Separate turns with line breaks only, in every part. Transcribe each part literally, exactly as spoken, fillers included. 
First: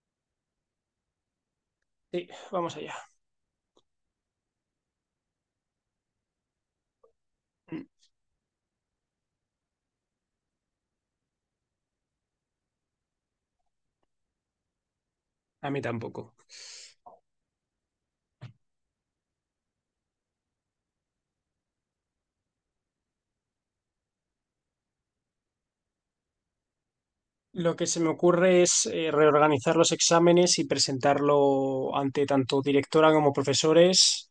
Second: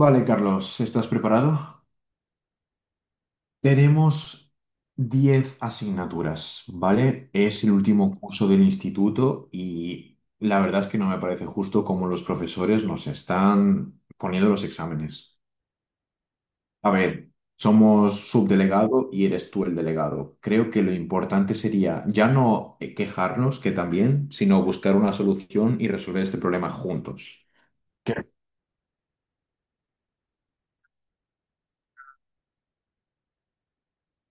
Vale, Carlos, ¿estás preparado?
Sí, vamos allá.
Tenemos diez asignaturas, ¿vale? Es el último curso del instituto y la verdad es que no me parece justo cómo los profesores nos están poniendo los exámenes.
A mí tampoco.
A ver, somos subdelegado y eres tú el delegado. Creo que lo importante sería ya no quejarnos, que también, sino buscar una solución y resolver este problema juntos.
Lo que se me ocurre es eh, reorganizar los exámenes y presentarlo ante tanto directora como profesores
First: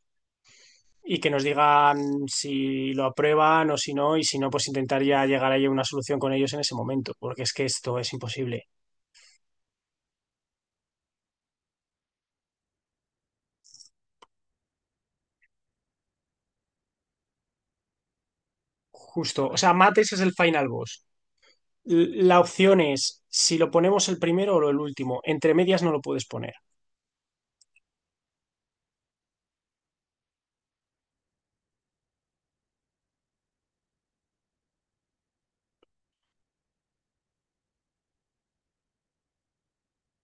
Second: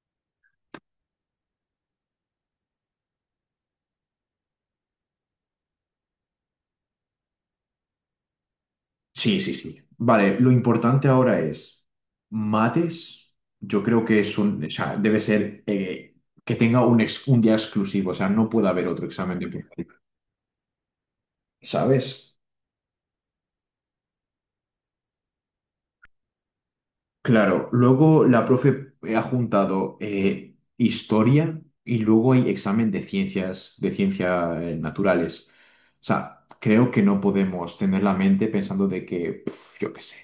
y que nos digan si lo aprueban o si no, y si no, pues intentaría llegar ahí a una solución con ellos en ese momento, porque es que esto es imposible.
Sí, sí, sí. Vale, lo importante ahora es mates. Yo creo que es un, o sea, debe ser eh, que tenga un, ex- un día exclusivo, o sea, no puede haber otro examen
Justo,
de
o sea,
tu-
mates es el final boss. L-
¿sabes?
La opción es si lo ponemos el primero o el último. Entre medias no lo puedes poner.
Claro, luego la profe ha juntado eh, historia y luego hay examen de ciencias, de ciencias naturales. O sea, creo que no podemos tener la mente pensando de que, pf, yo qué sé,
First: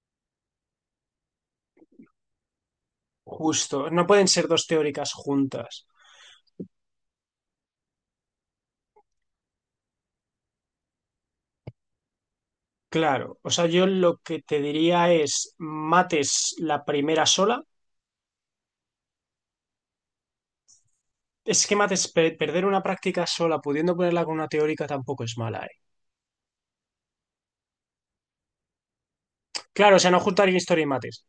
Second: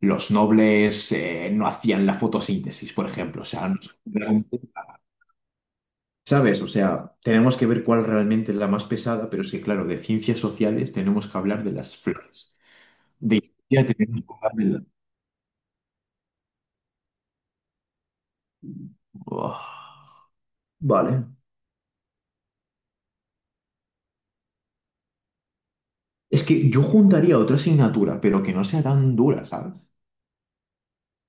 los nobles eh, no hacían la fotosíntesis, por ejemplo. O sea, no-
Justo, no pueden ser
realmente,
dos teóricas juntas.
¿sabes? O sea, tenemos que ver cuál realmente es la más pesada, pero es que, claro, de ciencias sociales tenemos que hablar de las flores. De
Claro, o sea, yo
historia
lo
tenemos que
que
hablar
te
de la-
diría es mates la primera sola.
Buah. Vale.
Es que mates pe- perder una práctica sola pudiendo ponerla con una teórica tampoco es mala, ¿eh?
Es que yo juntaría otra asignatura, pero que no sea tan dura, ¿sabes?
Claro, o sea, no juntar historia y mates.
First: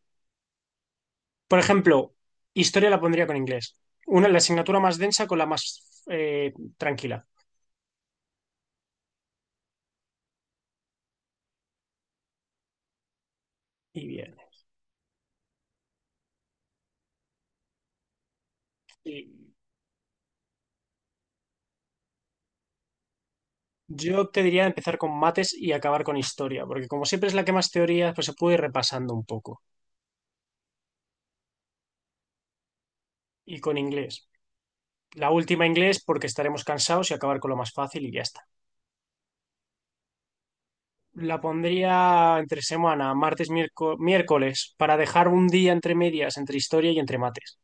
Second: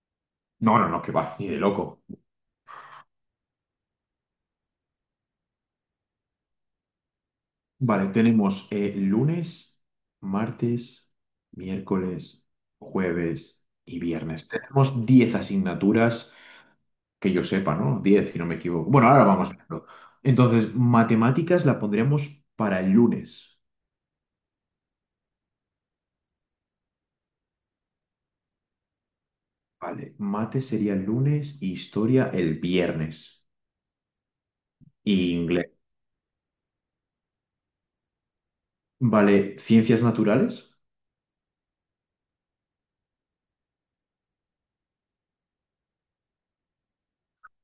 No, no, no, que va, ni de
Por
loco.
ejemplo, historia la pondría con inglés. Una, la asignatura más densa con la más eh, tranquila.
Vale, tenemos eh, lunes, martes, miércoles, jueves y
Y bien.
viernes. Tenemos diez asignaturas que yo sepa, ¿no? Diez, si no me equivoco. Bueno, ahora
Y
vamos viendo. Entonces, matemáticas la pondríamos para el lunes.
yo te diría empezar con mates y acabar con historia, porque como siempre es la que más teoría, pues se puede ir repasando un poco.
Vale, mate sería el lunes y historia el viernes.
Y con inglés. La
Y
última
inglés.
inglés porque estaremos cansados y acabar con lo más fácil y ya está.
Vale, ciencias naturales,
La pondría entre semana, martes, miérco- miércoles, para dejar un día entre medias, entre historia y entre mates.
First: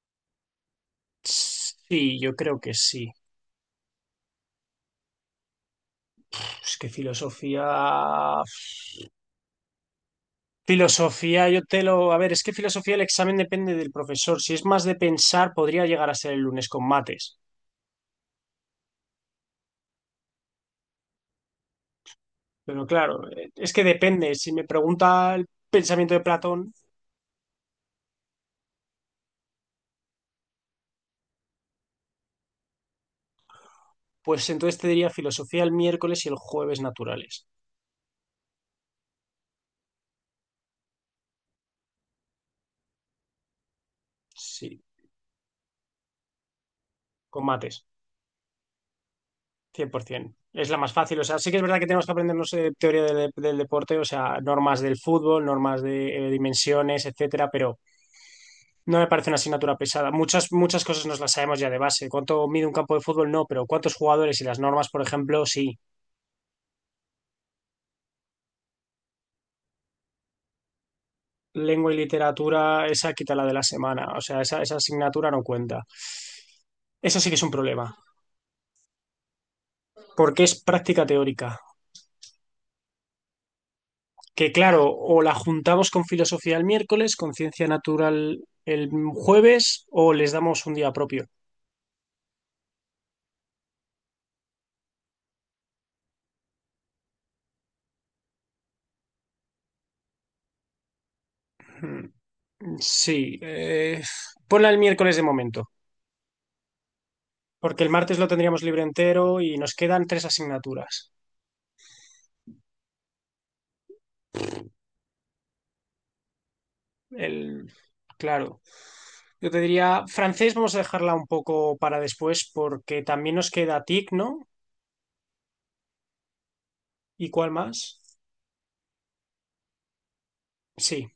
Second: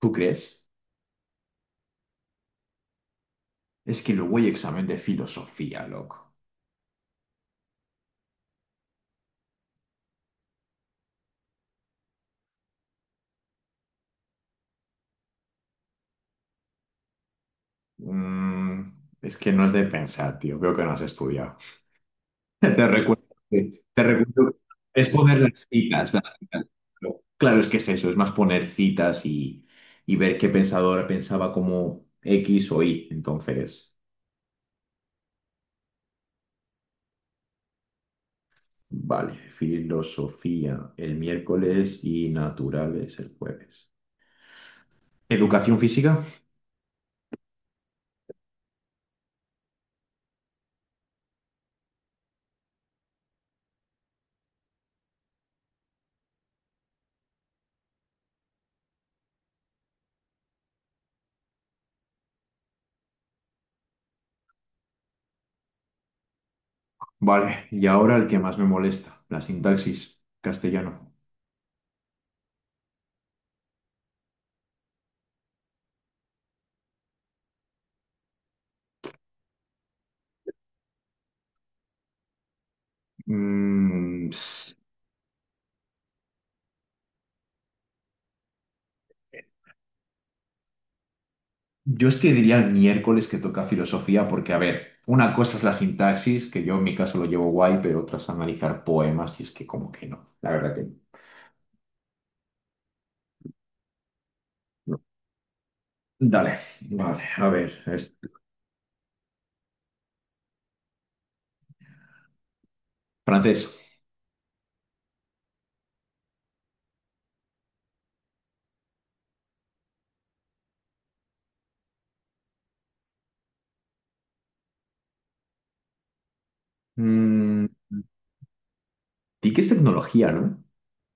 ¿tú crees?
Sí, yo creo que sí.
Es que luego hay examen de filosofía, loco.
Es que filosofía... Filosofía, yo te lo... A ver, es que filosofía el examen depende del profesor. Si es más de pensar, podría llegar a ser el lunes con mates.
Mm, es que no es de pensar, tío. Veo que no has estudiado.
Pero
Te
claro,
recuerdo,
eh, es
que-
que
te
depende. Si
recuerdo.
me
que Es
pregunta
poner
el
las citas,
pensamiento de
las citas.
Platón,
Pero Claro, es que es eso, es más poner citas y, y ver qué pensador pensaba como X o Y. Entonces,
pues entonces te diría filosofía el miércoles y el jueves naturales.
vale, filosofía el miércoles y naturales el jueves.
Sí,
Educación física,
con mates. cien por ciento. Es la más fácil. O sea, sí que es verdad que tenemos que aprendernos eh, teoría del, del deporte, o sea, normas del fútbol, normas de eh, dimensiones, etcétera, pero no me parece una asignatura pesada. Muchas, muchas cosas nos las sabemos ya de base. ¿Cuánto mide un campo de fútbol? No, pero ¿cuántos jugadores y las normas, por ejemplo? Sí.
vale. Y ahora el que más me molesta, la sintaxis, castellano.
Lengua y literatura, esa quítala de la semana. O sea, esa, esa asignatura no cuenta. Eso sí que es un problema, porque es práctica teórica.
Mm,
Que
s-
claro, o la juntamos con filosofía el miércoles, con ciencia natural el jueves, o les damos un día propio.
yo es que diría el miércoles que toca filosofía, porque, a ver, una cosa es la sintaxis, que yo en mi caso lo llevo guay, pero otra es analizar poemas, y es que como que no, la verdad que
Mm, sí, eh, ponla el
no.
miércoles de momento,
Dale, vale, a
porque
ver,
el
es-
martes lo tendríamos libre entero y nos quedan tres asignaturas.
francés.
El, claro, yo te diría, francés vamos a dejarla un poco para después porque también nos queda TIC, ¿no? ¿Y cuál
Mm,
más?
T I C es tecnología, ¿no?
Sí,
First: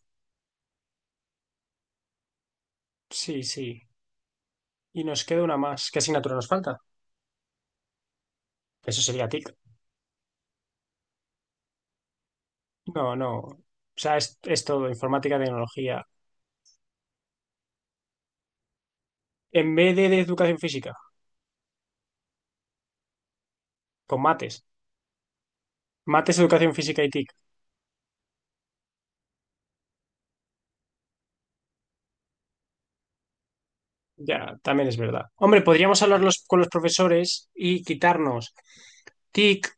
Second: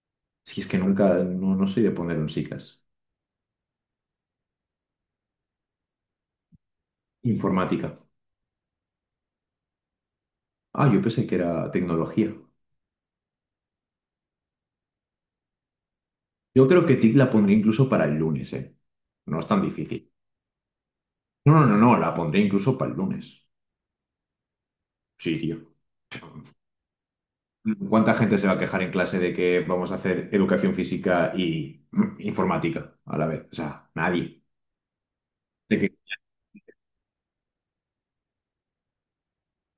Si es que nunca, no, no soy de poner un SICAS.
sí, sí. Y nos queda una más. ¿Qué asignatura nos falta?
Informática.
Eso sería TIC.
Ah, yo pensé que era tecnología.
No, no. O sea, es, es todo, informática, tecnología.
Yo creo que T I C la pondré incluso para el lunes, ¿eh? No es tan
En vez de,
difícil.
de educación física,
No, no, no, no, la pondré incluso para el lunes.
con mates.
Sí, tío.
Mates, educación física y TIC.
¿Cuánta gente se va a quejar en clase de que vamos a hacer educación física y mm, informática a la vez? O sea, nadie.
Ya, también es verdad. Hombre,
De que
podríamos hablar los- con los profesores y quitarnos TIC,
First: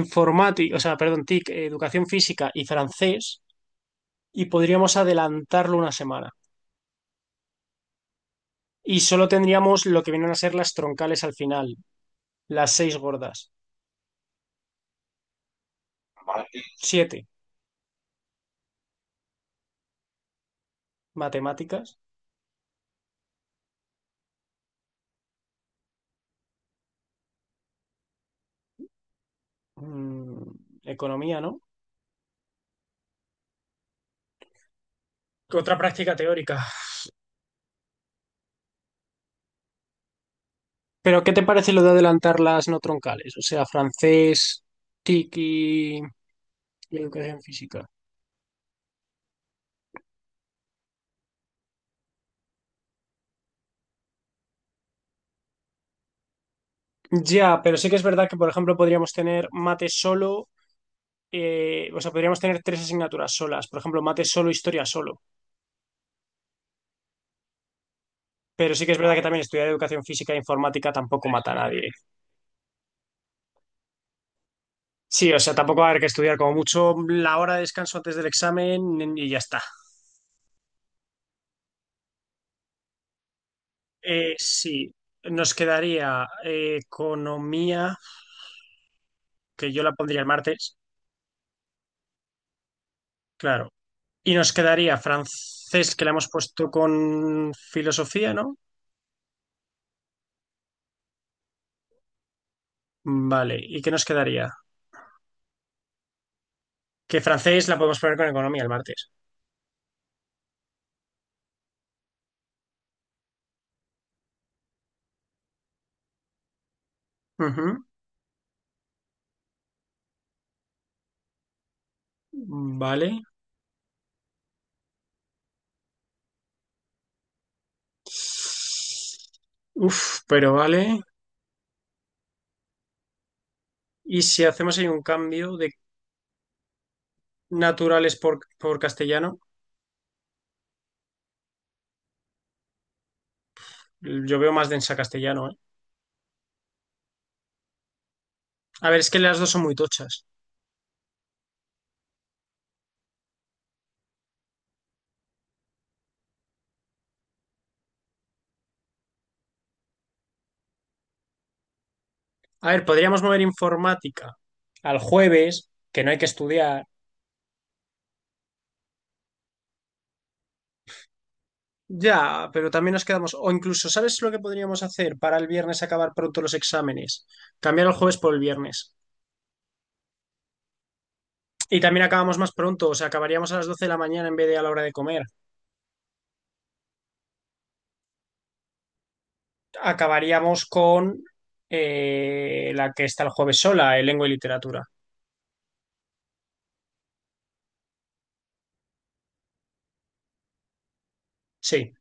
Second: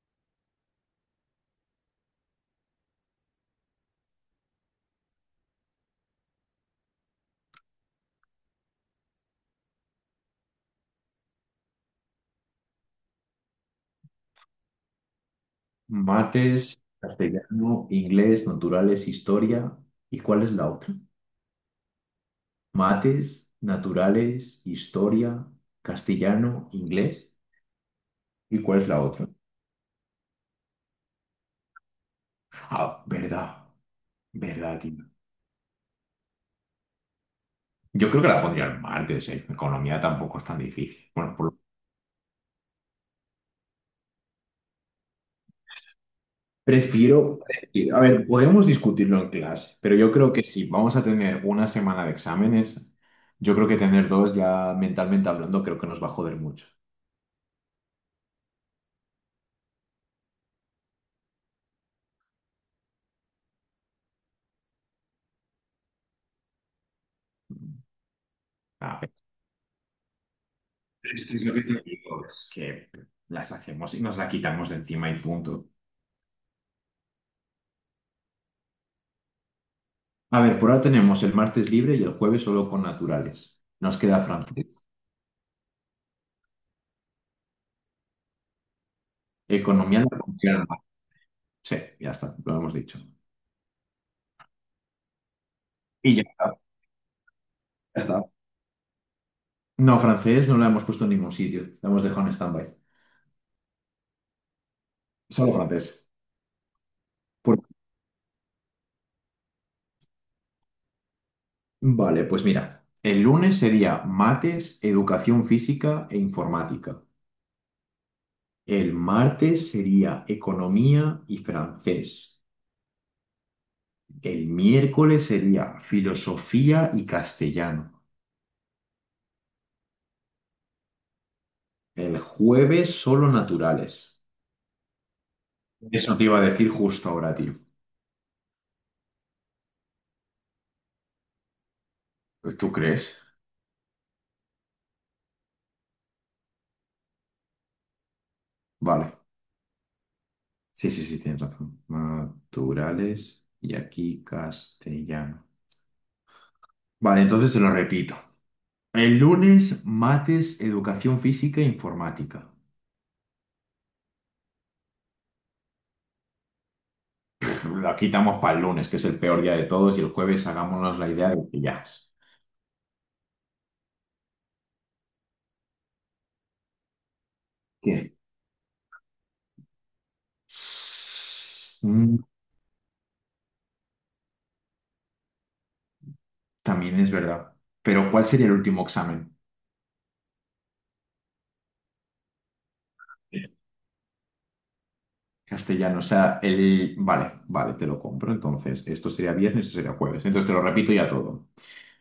informática, o sea, perdón, TIC, eh, educación física y francés, y podríamos adelantarlo una semana. Y solo tendríamos lo que vienen a ser las troncales al final, las seis gordas.
mates,
Siete,
castellano, inglés, naturales, historia. ¿Y cuál es la otra?
matemáticas,
Mates, naturales, historia, castellano, inglés. ¿Y cuál es la otra?
mm, economía, ¿no?
Ah, verdad, verdad, tío.
Otra práctica teórica.
Yo creo que la pondría el martes, ¿eh? Economía tampoco es tan difícil.
Pero ¿qué
Bueno,
te
por
parece lo de adelantar las no troncales? O sea, francés, TIC y y
Prefiero,
educación física.
prefiero- a ver, podemos discutirlo en clase, pero yo creo que si vamos a tener una semana de exámenes, yo creo que tener dos ya mentalmente hablando creo que nos va a joder mucho.
Ya, pero sí que es verdad que, por ejemplo, podríamos tener mate solo, eh, o sea, podríamos tener tres asignaturas solas, por ejemplo, mate solo, historia solo. Pero sí que es
Ah, pero
verdad que también estudiar educación física e informática
es
tampoco
que es
mata
lo
a
que te
nadie.
digo, es que las hacemos y nos la quitamos de encima y
Sí, o sea,
punto.
tampoco va a haber que estudiar como mucho la hora de descanso antes del examen y ya está.
A ver, por ahora tenemos el martes libre y el jueves solo con naturales. Nos queda
Eh,
francés,
sí, nos quedaría eh, economía, que yo la
economía, la
pondría el
comunidad.
martes,
Sí, ya está, lo hemos dicho.
claro. Y nos quedaría francés, que la
Y ya
hemos
está,
puesto con
ya está.
filosofía, ¿no?
No, francés no lo hemos puesto en ningún sitio, lo hemos dejado en stand-by.
Vale, ¿y qué nos quedaría?
Solo francés.
Que francés la podemos poner con economía el martes.
Vale, pues mira, el lunes sería mates, educación física e informática.
Ujú,
El martes sería economía y francés.
vale.
El miércoles sería filosofía y castellano.
Uf, pero vale.
El jueves solo naturales.
Y si hacemos ahí un cambio de
Eso te iba a decir justo ahora, tío.
naturales por, por castellano,
¿Tú crees?
yo veo más densa castellano, ¿eh? A ver, es
Vale.
que las dos son muy tochas.
Sí, sí, sí, tienes razón. Naturales y aquí castellano. Vale, entonces te lo repito. El lunes, mates, educación física e informática.
A ver, podríamos mover informática al jueves, que no hay que estudiar.
La quitamos para el lunes, que es el peor día de todos, y el jueves hagámonos la idea de que ya es.
Ya, pero también nos quedamos. O incluso, ¿sabes lo que podríamos hacer para el viernes acabar pronto los exámenes? Cambiar el
¿Qué?
jueves por el viernes. Y también
Mm,
acabamos más pronto, o sea, acabaríamos a las doce de la mañana en vez de a la hora de comer.
También es verdad. Pero ¿cuál sería el último examen?
Acabaríamos con eh, la que está el jueves sola, eh, lengua y literatura.
Castellano, o sea, el... Vale, vale, te lo compro. Entonces, esto sería viernes, esto sería jueves. Entonces, te lo repito ya todo.
Sí,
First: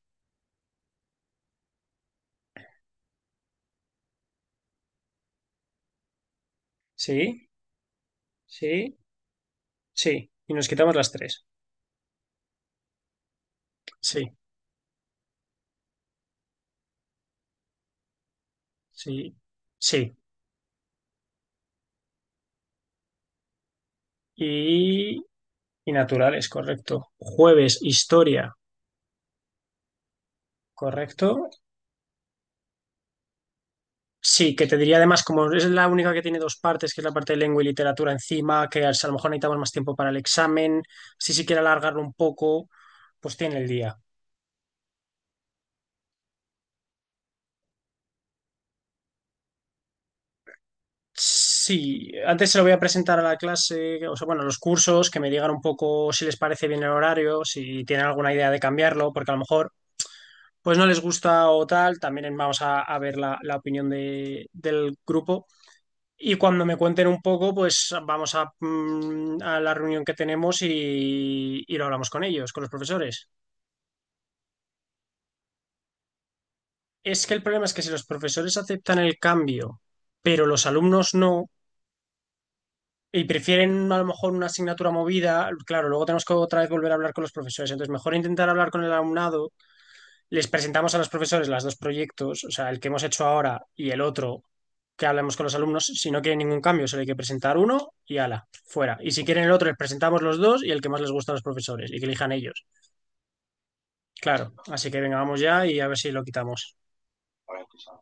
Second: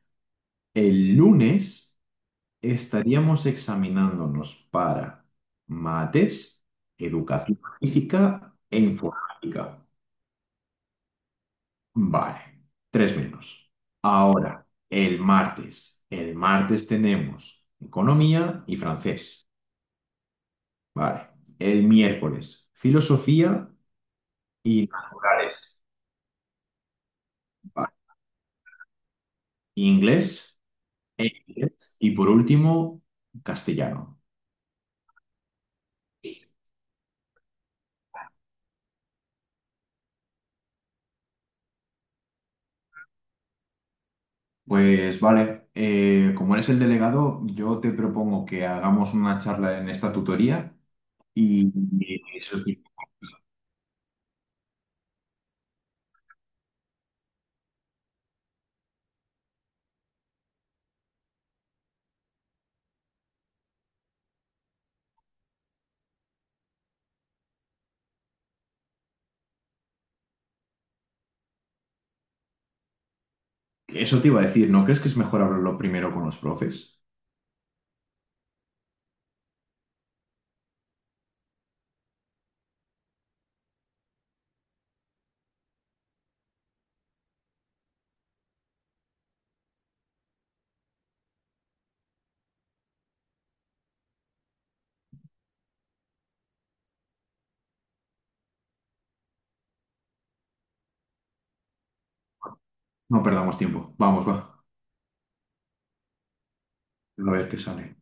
El lunes estaríamos examinándonos para mates,
sí,
educación física e
sí,
informática.
sí. Y nos quitamos las tres.
Vale, tres menos.
Sí,
Ahora, el martes. El martes tenemos economía y
sí,
francés.
sí.
Vale. El miércoles, filosofía y
Y,
naturales.
y naturales, correcto. Jueves,
Vale.
historia,
Inglés e
correcto.
inglés. Y por último, castellano.
Sí, que te diría además, como es la única que tiene dos partes, que es la parte de lengua y literatura encima, que a lo mejor necesitamos más tiempo para el examen, si se quiere alargarlo un poco, pues tiene el día.
Pues vale, eh, como eres el delegado, yo te propongo que hagamos una charla en esta tutoría y
Sí, antes se
eso,
lo
es-
voy a presentar a la clase, o sea, bueno, a los cursos, que me digan un poco si les parece bien el horario, si tienen alguna idea de cambiarlo, porque a lo mejor pues no les gusta o tal, también vamos a, a ver la, la opinión de- del grupo. Y cuando me cuenten un poco, pues vamos a, mm, a la reunión que tenemos y, y lo hablamos con ellos, con los profesores.
eso te iba a decir, ¿no crees que es mejor hablarlo primero con los profes?
Es que el problema es que si los profesores aceptan el cambio, pero los alumnos no, y prefieren a lo mejor una asignatura movida, claro, luego tenemos que otra vez volver a hablar con los profesores, entonces mejor intentar hablar con el alumnado, les presentamos a los profesores las dos proyectos, o sea, el que hemos hecho ahora y el otro, que hablemos con los alumnos, si no quieren ningún cambio, solo hay que presentar uno y ala, fuera. Y si quieren el otro, les presentamos los dos y el que más les gusta a los profesores y que elijan ellos.
No perdamos tiempo. Vamos,
Claro,
va.
así que venga, vamos ya y a ver si lo quitamos.
A ver qué sale.